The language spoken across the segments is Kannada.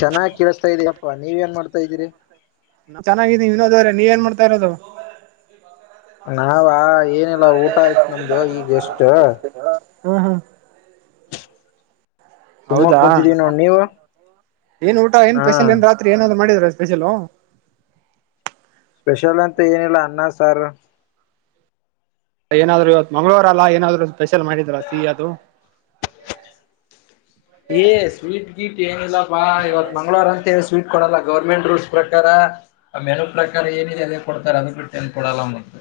ಚೆನ್ನಾಗ್ ಕೇಳಿಸ್ತಾ ಇದೀಯಪ್ಪಾ ನೀವೇನ್ ಮಾಡ್ತಾ ಇದ್ದೀರಿ ನ ಚೆನ್ನಾಗಿದ್ದಿ ಇನ್ನೋದವರೆ ನೀ ಏನ್ ಮಾಡ್ತಾ ಇರೋದು ನಾವ್ ಏನಿಲ್ಲ ಊಟ ಆಯ್ತ್ ನಮ್ದು ಈಗ್ ಎಷ್ಟ ಹ್ಮ್ ಹ್ಮ್ ಸುಮ್ಮ ಹೌದಾ ಕುಂತಿದೀವಿ ನೋಡ್ ನೀವು ಏನ್ ಊಟ ಏನ್ ಹಾ ಸ್ಪೆಷಲ್ ಏನ್ ರಾತ್ರಿ ಏನಾದ್ ಮಾಡಿದ್ರ ಬಸಲ ಸ್ಪೆಷಲ್ ಅಂತ ಏನಿಲ್ಲ ಅನ್ನ ಸಾರ್ ಏನಾದ್ರು ಇವತ್ ಮಂಗಳವಾರ ಅಲ್ಲಾ ಏನಾದ್ರು ಸ್ಪೆಷಲ್ ಮಾಡಿದ್ರ ಸಿಹ ಅದು ಏ ಸ್ವೀಟ್ ಗೀಟ್ ಏನಿಲ್ಲಪ್ಪಾ ಇವತ್ ಮಂಗಳವಾರ ಅಂತ ಸ್ವೀಟ್ ಕೊಡಲ್ಲ ಗೌರ್ಮೆಂಟ್ ರೂಲ್ಸ್ ಪ್ರಕಾರ ಆ ಮೆನು ಪ್ರಕಾರ ಏನಿದೆ ಅದ ಕೊಡ್ತಾರೆ ಅದು ಬಿಟ್ಟು ಏ ಕೊಡಲ್ಲ ಮ ಹ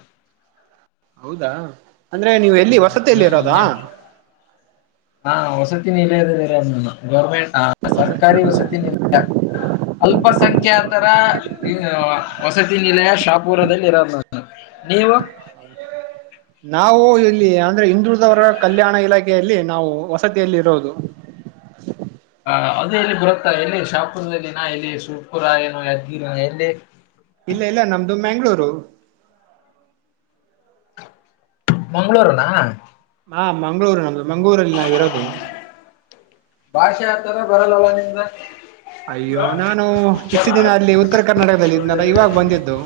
ಹೌದಾ ಅಂದ್ರೆ ನೀವು ಎಲ್ಲಿ ವಸತಿಯಲಿ ಇರೋದಾ ಹ್ಮ್ ವ ಇಲ್ಲರ ಗಮೆಂಟ್ ಆ ಸರ್ಕಾರಿ ವಸನ ಇಲ್ಲ ಅಲ್ಪಸಂಖ್ಯಾತರ ವಸತಿ ನಿಲಯ ಶಾಪುರದಲ್ಲಿರ ನೀವು ನಾವು ಇಲ್ಲಿ ಅಂದ್ರೆ ಹಂದುಳದವರ ಕಲ್ಯಾಣ ಇಲಾಖೆ ನಾವು ವಸತಿಯಲ್ಲಿ ಇರೋದು ಹ ಅದೇ ಎಲ್ಲಿ ಬರುತ್ತಾ ಎಲ್ಲಿ ಶಾಪುರದಲ್ಲಿನ ಎಲ್ಲಿ ಸುಪುರ ಏನು ಯದ್ಗಿ ಎಲ್ಲಿ ಇಲ್ಲ ಇಲ್ಲ ನಮ್ದು ಮ್ಯಾಂಗ್ಳೂರು ಮಂ್ಗಳೂರುನಾ ಹಾ ಮಂ್ಗಳೂರು ನಮ್ದು ಮಂಗ್ಗಳೂರಲ್ಲಿ ನಾವಿರೋದು ಬರಲ್ಲವ ನಿಮ್ದ ಅಯ್ಯೋ ನಾನು ಇಷ್ಟು ದಿನ ಅಲ್ಲಿ ಉತ್ತರ ಕರ್ನಾಟಕದಲ್ಲಿ ಇದ್ನಲ್ಲ ಇವಾಗ ಬಂದಿದ್ದು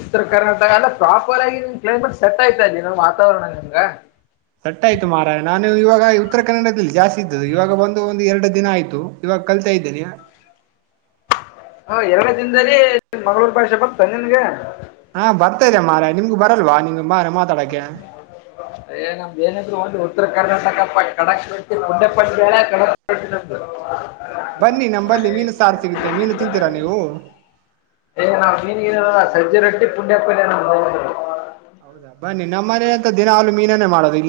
ಉತ್ತರ ಕರ್ನಾಟಕ ಎಲ್ಲ ಪ್ರಾಪರ್ ಆಗಿ ಕ್ಲೈಮೇಟ್ ಸೆಟ್ ಆಯ್ತಾ ಇಲ್ಲಿ ನ ವಾತಾವರಣ ನಮ ಸಟ್ಟ ಆಯ್ತು ಮಾರಾಯ ನಾನು ಇವಾಗ ಉತ್ತರ ಕನ್ನಡದಲ್ಲಿ ಜಾಸ್ತಿ ಇದ್ದ್ದು ಇವಾಗ ಒಂದು ಒಂದು ಎರಡು ದಿನ ಆಯ್ತು ಇವಾಗ ಕೇಳ್ತಾ ಇದ್ದೇನಯ ಹ ಎರಡೇ ದಿನದಲ್ಲಿ ಮಂಗಳೂರ್ ಭಾಷೆ ಬರ್ಂದನ್ಗೆ ಹಾ ಬರ್ತಾ ಇದೆ ಮಾರ ನಿಮ್ು ಬರಲ್ವಾ ನಿಮ್ ನಮ್ದ ಏನರು ಒಂದು ಉತ್ತರ ಕರ್ನಾಟಕ ಕಡಕ್ ರೊಟ್ಟಿ [unintelligible] ಕಡಕ್ ರೊಟ್ಟಿ ನಮ್ದು ಬನ್ನಿ ನಮ್ ಬರ್ಲಿ ಮೀನು ಸಾರು ಸಿಗುತ್ತೆ ಮೀನು ತಿಂತೀರಾ ನೀವು ಏ ನಾವ್ ಮೀನ್ಗೀನಲ್ಲ ಸಜ್ಜೆ ರೋಟ್ಟಿ ಪುಂಡ ಪಲೆ ನಾ ಹೋಗೋದು ಹೌದಾ ಬನ್ನಿ ನಮ್ಮನೆ ಅಂತ ದಿನ ಹಾಲು ಮೀನನೇ ಮಾಡೋದು ಇ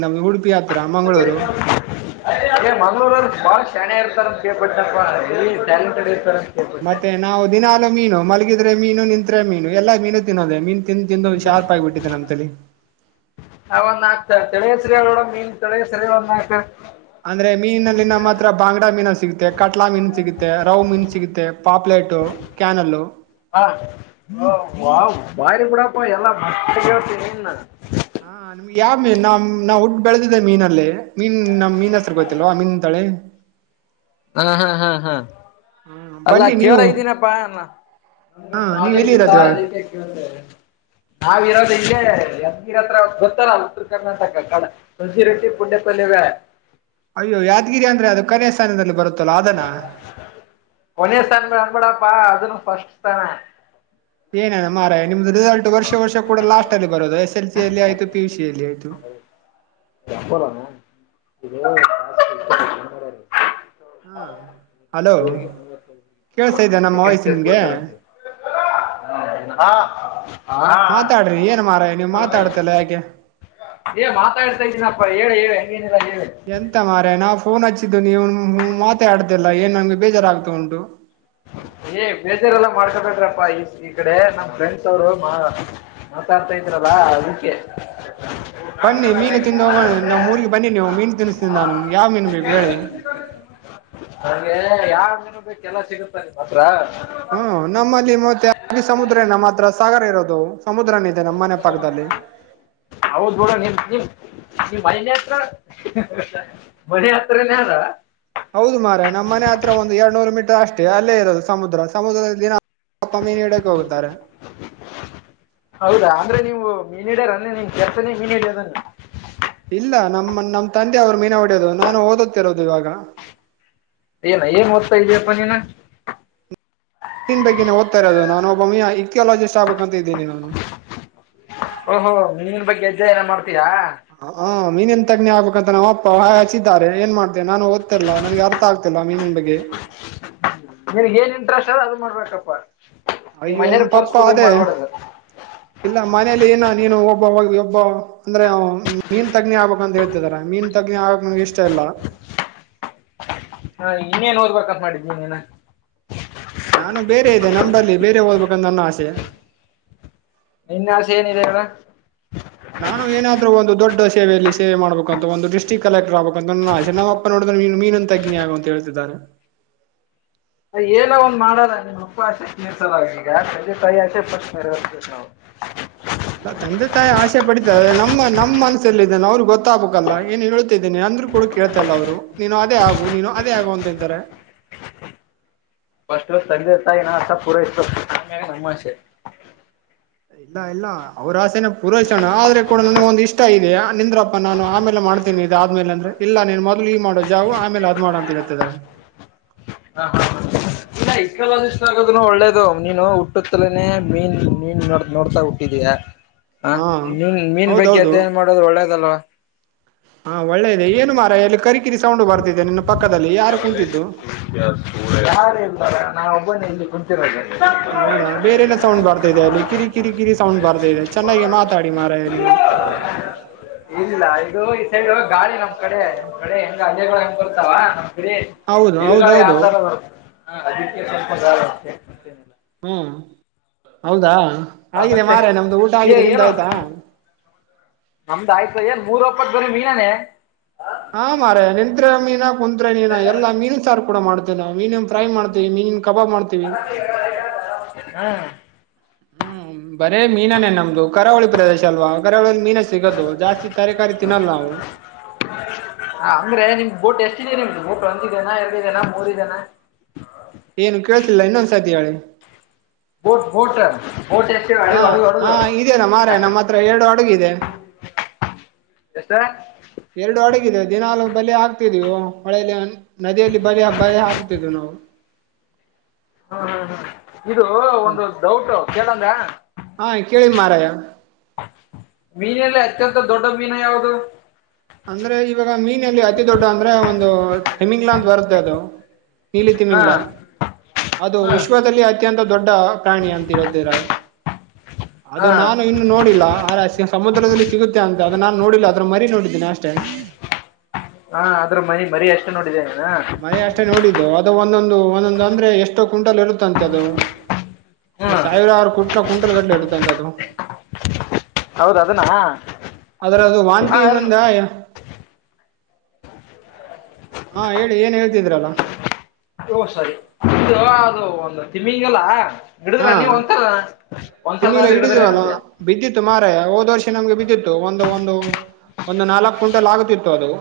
ಮಂಗಳೂರು ಬಾ ಚನ ಇರ್ತಾರೆ ಕೇಪಟ್ಟಪ್ಪ ಎಲ್ಲಿ ಟ್ಯಾಲೆಂಟ್ ಇರ್ತಾರೆ ಮತ್ತೆ ನಾವು ದಿನಲು ಮೀನು ಮಲಗಿದ್ರೆ ಮೀನು ನಿತ್ರೆ ಮೀನು ಎಲ್ಲಾ ಮೀನು ತಿನ್ನೋದೆ ಮೀನ್ ಹವ ನಾಕ್ತತ ಸತ್ರೀಯ ಮೀನ್ ತಡ ಸರಿಂದ ಅಂದ್ರೆ ಮೀನಿನಲ್ಲಿ ನಮ್ಮ ಹತ್ರ ಬಾಂಗಡಾ ಮೀನು ಸಿಗುತ್ತೆ ಕಟ್ಲಾ ಮೀನು ಸಿಗುತ್ತೆ ರೌ ಮೀನ್ ಸಿಗುತ್ತೆ ಮತ್ತ ಪಾಪ್ಲೆಟು ಕ್ಯಾನಲ್ ಹ ವ ಬಾರಿ ಬಿಡಪ್ಪ ಎಲ್ಲ ಮಟ್ಟಿಗೆತ ನಿನ್ನ ಹಾ ನಿಮಗೆ ಯಾವ ಮೀನ್ ನ್ ನಾವ್ ಹುಟ್ಟಿ ಬೆಳೆದಿದೆ ಮೀನಲ್ಲಿ ಮೀನ್ ನಮ್ ಮೀನೆಸ್ರು ಗೊತ್ತಿಲ್ವ ತಲೆ ಹಾ ಹಾ ಹಾ ಹಾ ಹ್ಮ ಅಲ್ಲಾ ಬನ್ನಿ ನೀವು ಕೇವರ ಇದ್ದೀನಪ್ಪಾ ಅನ್ನು ಹಾ ನಮಗಿಷ್ಟ ನೀವ್ ನಾಲೇಜ್ ಎಲ್ಲಿ ಇಲ್ಲ ಇರೋದು ಇವಾಗ ಅದಕ್ಕೆ ಕೇಳ್ದೆ ನಾವಿರ ಯಗಿರ ಹತ್ರ ಗೊತ್ತಲ್ಲ ಉತ್ತರ ಕರ್ನಾಟಕ ಕಡೆ ರೊಟ್ಟಿ ಪುಣ್ಯಪಲ್ಯವೇ ಅಯ್ಯೋ ಯಾದ್ಗಿರಿ ಅಂದ್ರೆ ಅದು ಕನ್ಯ ಸ್ಥಾನದಲ್ಲಿ ಬರುತ್ತಲ್ಲ ಅದನ ಬಡಪ್ಪಾ ಅದನ್ನು ಫಸ್ಟ್ ತಾನ ಏನ ನ ಮಾರ ನಿಮ್ದ ರಿಸಲ್ಟ್ ವರ್ಷ ವರ್ಷ ಕೂಡ ಲಾಸ್ಟ್ ಅಲ್ಲಿ ಬರೋದು ಎಸ್ ಎಲ್ಸಲ್ಲಿ ಆಯ್ತು ಪಿಯುಸಿ ಯಲ್ಲಿ ಆಯ್ತು ಅಪ್ಪಡಡ [unintelligible] ಒಬರಿಗೆವತ್ತ ಹಾ ಹಲೋ ಕೊ ಕೇಳ್ಸ ಇದ್ದ ನಮ್ಮ ಸೆಕೆಂಡ್ ವಾಯ್ಸ್ ಪ್ಲೇಸ್ ನಿಮ್ಗೆ ಕೊಡ್ತಾರೆ ಅಂತ ಹೇ ಹ್ಮ ಹಾ ಮಾತಾಡ್ರಿ ಏನ್ ಮಾರ ನೀವ್ ಮಾತಾಡ್ತಲ್ಲ ಯಾಕೆ ಏ ಮಾತಾಡ್ತಾ ಇದ್ದೀನಪ್ಪ ಹೇಳ ಹೇಳಿ ಹೆಂಗೇನಿಲ್ಲ ಹೇಳಿ ಎಂತ ಮಾರಾಯ ನಾವು ಫೋನ್ ಹಚ್ಚಿದ್ದು ನೀವ ಮಾತಾ ಆಡ್ತಾಲ್ಲ ಏನ್ ನಂಗೆ ಬೇಜಾರಾಗ್ತಾ ಉಂಟು ಹ ಏ ಬೇಜಾರ್ ಎಲ್ಲ ಮಾಡ್ಕೊಬೇಡ್ರಪ್ಪಾ ಈ ಕಡೆ ನಮ್ ಫ್ರೆಂಡ್ಸ್ ಅವ್ರು ಮಾತಾಡ್ತಾ ಇದ್ರ ಹಾ ಅದಕ್ಕೆ ಬನ್ನಿ ಮೀನು ತಿಂದು ಹೋಗೋಣ ನಮ್ ಊರಿಗೆ ಬನ್ನಿ ನೀವು ಮೀನು ತಿನ್ನಿಸ್ತೀನಿ ನಾನು ನಿಮಗೆ ಯಾವ್ ಮೀನು ಬೇಕು ಹೇಳಿ ನಂಗೆ ಯಾವ ಮೇನುೂ ಬೇಕ ಎಲ್ಲ ಸಿಗುತ್ತ ನಿಮ್ಮ ಹತ್ರ ಹ್ಮ್ ಸಾಗರ್ ಇರೋದು ಸಮುದ್ರನಿದೆ ನಮ್ಮ ಮನೆ ಪಕ್ಕದಲ್ಲಿ ಹೌದು ಬೂಡ ನಿ ನೀ ಈ ಮನತ್ರ ಮನೆ ಹತ್ರ ನದ ಹೌದು ಮಾರ ನಮ್ಮನೆ ಹತ್ರ ಒಂದು ಎರಡ್ ನೂರು ಮೀಟರ್ ಅಷ್ಟೇ ಅಲ್ಲೇ ಇರೋದು ಸಮುದ್ರ ಸಮುದ್ರದಲ್ಲಿ ಅಪ್ಪ ಮೀನು ಹಿಡಿಯಕ್ಕೆ ಹೋಗುತ್ತಾರೆ ಹ ಹೌದಾ ಅಂದ್ರೆ ನೀವು ಮೀನ್ ಇಡ್ಯಾರ ಅನ್ನೇ ನಿನ್ ಕೆಲ್ಸನೇ ಮೀನ್ ಇಡಿಯದನ್ನ ಇಲ್ಲ ನಮ್ಮ ನಮ ತಂದೆ ಅವರು ಮೀನು ಹೊಡ್ಯೋದು ನಾನು ಓದುತ್ತಿರೋದು ಇವಾಗ ಏನ ಏನ್ ಓದ್ತಾ ಇದಯಪ್ಪ ನೀನ ಬಗ್ಗೆನೆ ಹೋತಾಇರೋದು ಅದು ನಾನ ಒಬ್ಬಮ್ಮ ಇಥಿಯಾಲಜಿಸ್ಟ್ ಆಬೇಕ ಓಹೋ ಮೀನು ಬಗ್ಗೆ ಅಧ್ಯಯನ ಮಾಡ್ತಿಯಾ ಮೀನನ್ ತಗ್ಞಿ ಆಗ್ಬೇಕಂತ ನಮ್ಮ ಅಪ್ಪ ಹೊ ಹಚಿದ್ದಾರೆ ಏನ್ ಮಾಡ್ತೇನೆ ನಾನ ಓದ್ತಿಲ್ಲ ನನ್ಗೆ ಅರ್ಥ ಆಗ್ತಿಲ್ಲ ಮೀನಿನ ಬಗ್ಗೆ ನಿನ್ಗ್ ಏನ್ ಇಂಟ್ರೆಸ್ಟ್ ಹೇಳು ಅದು ಮಾಡ್ಬೇಕಪ್ಪ ನಿಮ್ ಅಯ್ಯೋ ಮನೆಯವ್ರ ತಪ್ಪ ಫೋರ್ಸ್ಫುಲ್ ಆಗಿ ಅದೇ ಮಾಡ್ಬಾರ್ದು ಇಲ್ಲ ಮನಲಿ ಏನ ನೀನು ಒಬ್ಬಬ್ ಒ ಅಂದ್ರೆ ಮೀನ್ ತೆಗ್ನಿ ಆಗ್ಬೇಕ್ ಅಂತ ಹೇಳ್ತಿದಾರ ಮೀನ್ ತಗ್ನಿ ಆಗಕ್ಕೆ ನನಗೆ ಇಷ್ಟ ಇಲ್ಲ ಹ ಇನ್ನೇನ್ ಓದಬೇಕ ಅಂತ ಮಾಡಿದ್ ನೀನ ನಾನು ಬೇರೆ ನಂಬಲ್ಲಿ ಬೇರೆ ಓದ್ಬೇಕಂತ ನನ್ನ ಆಸೆ ನಿನ್ನ ಆಸೆ ಏನಿದೆ ಹೇಳ ನಾನು ಏನಾದ್ರೂ ಒಂದು ದೊಡ್ಡ ಸೇವೆಯಲ್ಲಿ ಸೇ ಮಾಡಬೇಕಂತ ಒಂದು ಡಿಸ್ಟ್ರಿಕ್ ಕಲೆಕ್ಟರ್ ಆಬೇಕಂತ ನ ಆ ನಮ್ಮಪ್ಪ ನೋಡಿದ್ರ ನೀನು ಮೀನು ತಗ್ನಿಗುವಂತ ಹೇಳ ಇದಾರೆ [inaudible] ಏನ ಒಂದ್ ಮಾಡೋದ ನಿಮ್ ಉಪ್ಪು ಆಸೆ ನಿರ್ಸೋದ ಈಗೆ ತಾಯಿ ಆಸೆ ಪಟ್ಟ ಮವು ಇಲ್ಲ ತಂದೆ ತಾಯಿ ಆಸೆ ಪಡಿತ ನಮ್ಮ ನಮ್ಮ ಮನಸ್ಸಲ್ಲ ಇದ ಅವ್ರಿಗೆ ಗೊತ್ತಾಗಬೇಕಲ್ಲ ಏನ್ ಹೇಳ ಇದೇ ಅಂದ್ರು ಕೂಡ ಕೇಳ್ತಲ್ಲ ಅವರು ನೀನು ಅದೇ ಆಗು ನೀನು ಅದೇ ಆಗು ಅಂತೇತಾರೆ [inaudible] ಫಸ್ಟ್ ತಂದೆ ತಾಯಿನ ಆಸೆ ಪೂರೈಸಬೇಕು ಇತ್ತು ತಮಾಷೆ ಇಲ್ಲ ಇಲ್ಲ ಅವ್ರ ಆಸೆನ ಪುರಷಣ ಆದ್ರೆ ಕೂಡ ನನಗ ಒಂದ್ ಇಷ್ಟ ಇದೆ ನಿಂದ್ರಪ್ಪ ನಾನು ಆಮೇಲೆ ಮಾಡ ಮಾಡ್ತೀನಿ ಇದ ಆದ್ಮೇಲೆ ಅಂದ್ರೆ ಇಲ್ಲ ನೀನ್ ಮೊದ್ಲು ಈ ಮಾಡೋ ಜಾಾವವು ಆಮೇಲೆ ಅದ್ ಮಾಡ ಅಂತ ಹೇಳ್ತಿದರೆ ಹಾ ಇಲ್ಲ ಇಕಾಲಿಸ ಆಗೋದ ಒಳ್ಳೇದು ನೀನು ಹಟ್ಟುತ್ತಲೇನೆ ಮೀನ್ ಮೀನ್ ನೋ ನೋಡ್ತಾ ಹುಟ್ಟಿದಯಾ ಹ ಹಾ ಮೀನ್ ಮೀನ್ ಬಗ್ಗೆ ಹೌದೌದು ಅದ ಏನ್ ಮಾಡೋದು ಒಳ್ಳೇದಲ್ವಾ ಹಾ ಒಳ್ಳೆದೆ ಏನು ಮಾರ ಎಲ್ಲಿ ಕರಿಕಿರಿ ಸೌಂಡ್ ಬರ್ತಿದ್ದಿದೆ ನಿನ್ನ ಪಕ್ಕದಲ್ಲಿ ಯಾರು ಕುಂತಿದು ಯಾರ ಎಾರ ನಾ ಒಬ್ಬನೇ ಇಲ್ಲಿ ಕುಂತಿರೆ ಹೌದಾ ಬೇರೆೇನ ಸೌಂಡ್ ಬರ್ತದೆ ಅಲ್ಲಿ ಕಿರಿ ಕಿರಿ ಕಿರಿ ಸೌಂಡ್ ಬರ್ತಾ ಇದೆ ಚೆನ್ನಾಗಿ ಮಾತಾಡಿ ಮಾರ ನೀವು ಹ್ಮ ಇಡು ಈ ಸೈಡ್ ಗಳಿ ನಮ್ ಕಡೆ ನಿಮ್ ಕಡೆ ಹೆಂಗ ಅಜಗಳು ಹೆಂಗ್ರ್ತಾವ ನಮ್ ಹೌದು ಬಿರುಗಾಳಿ ಆ ಹೌದೌದು ತರ ಬರುತ್ತದೆ ಹ ಅದಕ್ಕೆ ಸ್ವಲ್ಪ ಹ್ಮ ಹೌದಾ ಆ, ಆಗಿದೆ ಮತ್ತೆ ಮಾರ ನಮ್ದು ಊಟ ಏ ಆಗಿದೆ ನಿಮ್ದು ಏನು ಆಯ್ತಾ ಮೂರು ಒಪ್ಪತ್ ಬರ ಮೀನಾನೆ ಹಾ ಮಾರ ನಿಂತ್ರೆ ಮೀನಾ ಕುಂತ್ರೆ ಮೀನ ಎಲ್ಲಾ ಮೀನು ಸಾರು ಕೂಡ ಮಾಡ್ತೇವೆ ನಾವು ಮೀನನ್ ಫ್ರೈ ಮಾಡ್ತೀವಿ ಮೀನಿನ ಕಬಾಬ್ ಮಾಡ್ತೀವಿ ಹ್ಮ್ ಹ್ಮ್ ಬರೇ ಮೀನಾನೇ ನಮ್ದು ಕರಾವಳಿ ಪ್ರದೇಶ ಅಲ್ವಾ ಕರಾವಳಿಯಲ್ಲಿ ಮೀನು ಸಿಗೋದು ಜಾಸ್ತಿ ತರಕಾರಿ ತಿನ್ನಲ್ಲ ನಾವು ಹ ಅಂದ್ರೆ ನಿಮ್ ಬೋಟ್ ಎಷ್ಟಿದೆ ನಿಮ್ದು ಬೋಟ್ ಒಂದ ಜನ ಎರಡು ಜನ ಮೂರು ಜನ ಏನು ಕೇಳ್ತಿಲ್ಲ ಇನ್ನೊಂದ್ಸತಿ ಹೇಳಳಿ ಬೋಟ್ ಬೋಟ್ ಬೋಟ್ ಹಾ ಹ ಹಾ ಇದೆಯಲ್ಲ ಮಾರಾಯ ಹ ಹ ನಮ್ಮ ಹತ್ರ ಎರಡು ಹಡಗು ಇದೆ ಎಷ್ಟ ಎರಡು ಅಡಗಿದೆ ದಿನಾಲ್ ಬಲೆ ಹಾಕ್ತಿದ್ದೀವು ಮಳೆಯಲ್ಲಿ ನದಿಯಲ್ಲಿ ಬರಿ ಬಳ ಆಗುತ್ತಿದ್ದು ನಾವು ಹ್ಮ್ ಹ್ಮ ಹ ಇದು ಹ್ಮ್ ಒಂದು ಡೌಟ್ ಕೇಳಂದ ಹಾ ಕೇಳಿ ಮಾರಾಯ ಮೀನಲ್ಲ ಅತ್ಯಂತ ದೊಡ್ಡ ಮೀನು ಯಾವುದು ಅಂದ್ರೆ ಇವಾಗ ಮೀನಲ್ಲಿ ಅತಿ ದೊಡ್ಡ ಅಂದ್ರೆ ಒಂದು ತಿಮಿಂಗಲ ಅಂತ ಬರುತ್ತೆ ಅದು ನಿಲ ಹಾ ತಿಮಿಂಗಲ ಅದು ಹ ವಿಶ್ವದಲ್ಲಿ ಅತ್ಯಂತ ದೊಡ್ಡ ಪ್ರಾಣಿ ಅಂತ ಹೇಳ್ತಿದ್ದಾರೆ ಅದು ನಾನು ಹಾ ಇನ್ನು ನೋಡಿಲ್ಲ ಅ ಸಮುದ್ರದಲ್ಲಿ ಸಿಗುತ್ತೆ ಅಂತ ಅದು ನಾನು ನೋಡಿಲ್ಲ ಅದ್ರ ಮರಿ ನೋಡಿ ಅಷ್ಟೇ ಹಾ ಆದ್ರೂ ಮನ ಮರಿ ಎಷ್ಟು ನೋಡಿದೆ ಮರಿ ಅಷ್ಟೇ ನೋಡಿದ್ದು ಅದು ಒಂದೊಂದು ಒಂದೊಂದು ಅಂದ್ರೆ ಎಷ್ಟೋ ಕ್ವಿಂಟಲ್ ಇರುತ್ತಂತೆ ಅದು ಹ್ಮ್ ಸಾವಿರಾರ ಕುಂಟ್ಲ ಕುಂಟಲ್ ಗಟ್ಲೆ ಇರುತ್ತೆಂತ ಅದು ಹೌದ ಅದನ್ನ ಅದ್ರ ಅದು ವಾಂತಿ ಇಂದ ಹಾ ಹೇಳಿ ಏನ್ ಹೇಳ್ತಿದ್ರಲ್ಲ ಓ ಸಾರಿ ಇದು ಅದು ಒಂದು ತಿಮಿಗಿಲ್ಲ ಹಾ ತಿಮ್ಮಿಗಿಲ್ಲ ಆದ್ರೂ ಹಿಡಿದ್ರ ಹಿಡಿದವ ಏನಂದೆ ಬಿದ್ದಿತ್ತು ಮಾರ ಹೋದ್ ವರ್ಷ ನಮ್ಗೆ ಬಿದ್ದಿತ್ತು ಒಂದು ಒಂದು ಒಂದು ನಾಲ್ಕ್ ಕ್ವಿಂಟಲ್ ಆಗುತ್ತತ್ತು ಅದು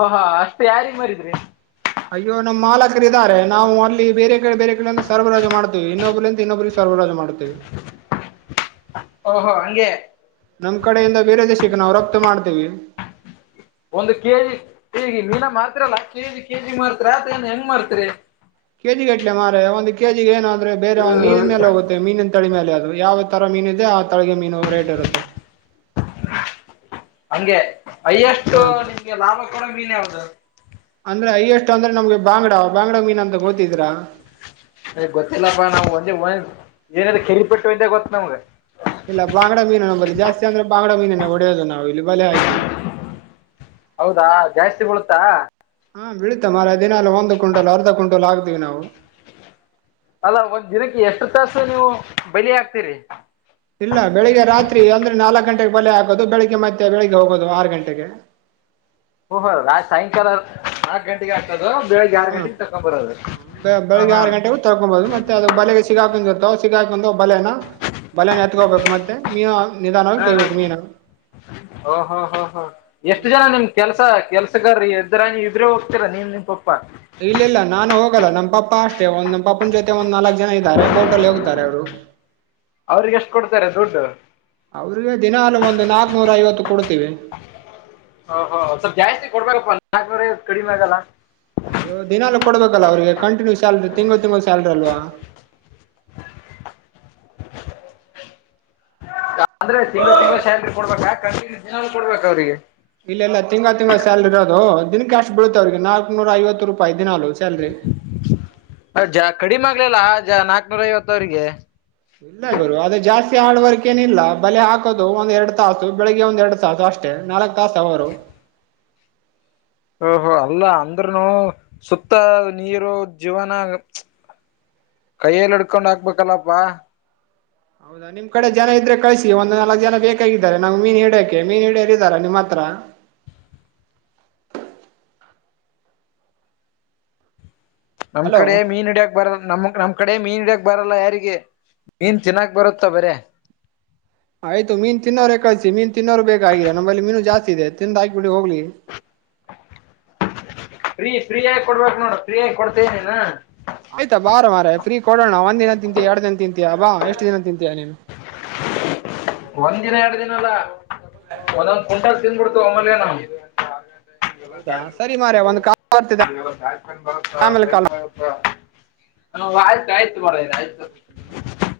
ಓಹಾ ಅಷ್ಟ ಯಾರಗ್ ಮರಿದ್ರಿ ಅಯ್ಯೋ ನಮ್ಮ್ ಮಾಲಕರ ಇದಿದ್ದಾರೆ ನಾವುಲ್ಲಿೇರೆ ಕಡೆ ಬೇರೆ ಕಡೆೆಯಿಂದ ಸರಬರಾಜ ಮಾಡ್ತೀವಿ ಇನ್ನೊಬ್ಬರಿಂದ ಇನ್ನೊಬ್ಬರು ಸರ್ವರಾಜ ಕ್ಲೋಸ್ ಮಾಡ್ತೇವೆ [inaudible] ಓಹೋ ಹಂಗೆ ನಮ್ ಕಡೆಯಿಂದ ಬೇರೆ ದೇಶ ಚಕ್ಕ ನಾವು ರಫತ ಮಾಡ್ತೇವಿ ಒಂದು ಕೆಜಿ ಈಗ ಮೀನ ಮಾಡ್ತಿರಲ್ಲ ಕೆಜಿ ಕೆಜಿ ಮ್ತರಿ ಆತ ಏನ್ ಹೆಂಗ್ ಮಾಡ್ತರಿ ಕೆ ಜಿ ಗಟ್ಲೆ ಮಾರೆ ಒಂದು ಕೆಿಿಗೆ ಏನ ಅಂದ್ರೆ ಬೇರೆ ಒ ಮೀನಿನ ಮೇಲೆ ಹೋಗುತ್ತೆ ಮೀಿನ ತಳ ಮೇಲೆ ಅದು ಯಾವ ತರ ಮೀನು ಇದೆ ಆ ತರಗೆ ಮೀನು ರೇಟ್ ಇರುತ್ತೆ ಅಯ್ಯಷ್ಟು ಹ ನಿಮ್ಗೆ ಲಾಭ ಕೊಡೋ ಮೀನ್ ಯಾವ್ದ ಅಂದ್ರೆ ಅಯ್ಯಷ್ಟು ಅಂದ್ರ ನಮಗೆ ಬಂಗ್ಡ ಅ ಗೊತ್ತಿಲ್ಲಪ್ಪ ನಾವು ಒಂದ ಒ ಏನಾದ ಕೇಳರಿ ಪಪಟ್ಟು ಇದ್ದೆ ಗೊತ್ತು ನಮ್ಗೆ ಇಲ್ಲ ಬಾಂಗಾ ಮೀನ ಬರಿ ಜಾಸ್ತಿ ಅಂದ್ರೆ ಬಾಂಗಾ ಮೀನೇ ಹೊಡೆಯದು ನಾವು ಇಲ್ಲಿ ಬೆಲೆ ಹಾಕಿ ಹೌದಾ ಜಾಸ್ತಿ ಬಳುತ್ತಾ ಹಾಂಳೀತ ಮೆ ದಿನಾಲ್ಲಿ ಒಂದು ಕ್ಂಟ ಅರ್ಧ ಕಂಟಲ್ ಆಗ್ತೀವಿ ನಾವು ಅಲ್ಲ ಒಂದ್ ದಿನಕ್ಕೆ ಎಷ್ಟು ತಾಸು ನೀವು ಬಲಿ ಹಾಕ್ತೀರಿ ಇಲ್ಲ ಬೆಳಿಗ್ಗೆ ರಾತ್ರಿ ಅಂದ್ರೆ ನಾಲ್ಕ ಗಂಟೆ ಬಲೆ ಆಗೋದು ಬೆಳಗ್ಗೆ ಮತ್ತೆ ಬೆಳಿಗ್ಗೆ ಹೋಗೋದು ಆರು ಗಂಟೆಗೆ ಹ ಹೊ ರತ್ ಸಾಯಂಕಾಲ ನಾಲ್ಕು ಗಂಟೆಗೆ ಆಗ್ತದೆ ಆರ ಗಟ ತಕೊಂಬರ್ ಹ್ಮ ಬೆಳಗ್ ಆರು ಗಂಟೆಗೂ ತರ್ಕೊಬಹುದು ಮತ್ತೆ ಅದು ಬಲೆಗೆ ಸಿಗಾಕಂದಿರ್ತಾವ ಸಿಗಾಕಂದ ಬಲೆನ ಬಲೆನ್ ಎತ್ಕೋಗಬೇಕು ಮತ್ತೆ ಮ ಹಾ ಹ್ಮ ಹ ಹಾ ಹ ಹಾ ಎಷ್ಟು ಹ್ಞೂ ಜನ ನಿಮ್ ಕೆಲ್ಸ ಕೆಲ್ಸ ಗ ಇದ್ದ್ರ ನೀ ಇದ್ರೆ ಹೋಗ್ತೀರಾ ನೀಮ್ ನಿಮ್ ಪಪ್ಪಾ ಇಲ್ಲ ಇಲ್ಲ ನಾನು ಹೋಗದ ನಮ್ ಪಪ್ಪಾ ಅಷ್ಟೇ ಒಂದ್ ನಮ್ಮ ಪಾಪ್ಪನ ಜೊತೆ ಒಂದ್ ನಲ್ಕ್ ಜನ ಇದಾರೆ ಬೋಟ್ ಅಲ್ಲಿ ಹೋಗ್ತಾರೆ ಅವರು ಅವ್ರಿಗೆ ಎಷ್ಟು ಕೊಡ್ತಾರೆ ದುಡ್ಡು ಅವ್ರಿಗೆ ದಿನಾಲ ಒಂದು ನಾಕ್ನೂರ ಐವತ್ತು ಕೊಡ್ತೀವಿ ಓ ಹೋ ಸ್ವಲ್ಪ ಜಾಸ್ತಿ ಕೊಡ್ಬೇಕಪ್ಪ ನಾ ಕಡಿಮೆ ಆಗಲ್ಲ ಅಯ್ಯೋ ದಿನಾಲ ಕೊಡ್ಬೇಕಲ್ಲ ಅವ್ರಿಗೆ ಕಂಟಿನ್ಯೂ ಸ್ಯಾಲ್ರಿ ತಿಂಗಂಳ ತಿಂಳ ಸ್ಯಾಲ್ರಿ ಅಲ್ವಾ [inaudible] ಅಂದ್ರೆ ತಿಂಗ್ಗಳು ತಿಂಗ್ಳ ಸ್ಯಾಲ್ರಿ ಕೊಡ್ಬೇಕಾ ಕಂಟಿನ್ಯೂ ದಿನಾನೂ ಕೊಡ್ಬೇಕ ಅವ್ರಿಗೆ ಇಲ್ಲೆಲ್ಲ ತಿಂಗ ತಿಂಗ್ಳ ಸ್ಯಾಲರಿ ಇರೋದು ದಿನ ಕ್ಯಾಶ್ ಬೀಳುತ್ತ ಅವ್ರಿಗೆ ನಾಲ್ಕ್ ನೂರ ಐವತ್ತು ರೂಪಾಯಿ ದಿನಾಲು ಸಾಲರಿ ಜ ಕಡಿಮೆ ಆಗ್ಲಿಲ್ಲ ನಾಕ್ನೂರ ಐವತ್ತವರಿಗೆ ಇಲ್ಲ ಗುರು ಅದು ಜಾಸ್ತಿ ಆಡ್ವರ್ಕೇನಿಲ್ಲ ಬಲೆ ಹಾಕೋದು ಒಂದ್ ಎರಡ್ ತಾಸು ಬೆಳಿಗ್ ಒಂದೆರಡ್ ತಾಸು ಅಷ್ಟೆ ನಾಲ್ಕ್ ತಾಸ ಅವ ಅವರು ಹೋ ಅಲ್ಲ ಅಂದ್ರನು ಸುತ್ತ ನೀರು ಜೀವನ ಕೈಯಲ್ಲಿ ಹಡ್ಕೊಂಡ್ ಹಾಕ್ಬೇಕಲ್ಲಪ್ಪಾ ಹೌದಾ ನಿಮ್ ಕಡೆ ಜನ ಇದ್ರೆ ಕಳ್ಿಸಿ ಒಂದು ನಾಕಕ್ ಜನ ಬೇಕಾಗಿದ್ದಾರೆ ನಾ್ ಮೀನ್ ಹಿಡ್ಯಕೆ ಮೀನ್ ಹಿಡಿಯರ್ ಇದಾರ ನಿಮ್ಮ ಹತ್ರ [inaudible] ನಮ್ ಹಲೋ ಕಡೆ ಮೀನ್ ಹಿಡಿಯಕ್ ಬರ ನಮ ನಮ ಕಡೆ ಮೀನ್ ಇಡಕ್ ಬರಲ್ಲ ಯಾರಿಗೆ ಮೀನ್ ಚನ್ನಕ್ ಬರುತ್ತ ಬರ ಆಯ್ತುೀನ್ ತಿನ್ನೋೇ ಕಳಸಿಸಿ ಮೀನ್ ತಿನ್ನೋ ಬೇಕಾಗಿರ ನಮ್ಮಲ್ಲಿನು ಜಾಸ್ ಇದೆ ತಿಿಂದ ಹಾಕಬಿಡಿ ಹೋಗ್ಲಿ ಫ್ರೀ ಫ್ರೀಯಾಗಿ ಕೊಡ್ಬೇಕಕ್ ನೋಡ ಫ್ರೀಯಾಗಿಿ ಕೊಡ್ತೇನನಾ ಆಯ್ತಾ ಬಾರ ಮಾರ ಫ್ರೀ ಕೊಡೋಣ ಒಂದ್ ದಿನ ತಿಂತೀಾ ಎರಡ್ ದಿನ ತಿಂತೀಯಾ ಬಾ ಎಷ್ಟು ದಿನ ತಿಂತಯಾ ನೀನು [inaudible] ಒಂದ್ ದಿನ ಎರಡು ದಿನ ಒಂದೊಂದ್ ಕುಂಟ ತಿದಬಿಡ್ತ್ ಆಮೇಲೆ ನಾವು [inaudible] ಹೌದಾ ಸರಿ ಮಾರಾಯ ಒಂದು ಕಾಲ್ ಬರ್ತಿದೆ ಆಮೇಲೆ ಕಾಲ್ ಹ ಆಯ್ತು ಆಯ್ತು ಬರ ಆಯ್ತು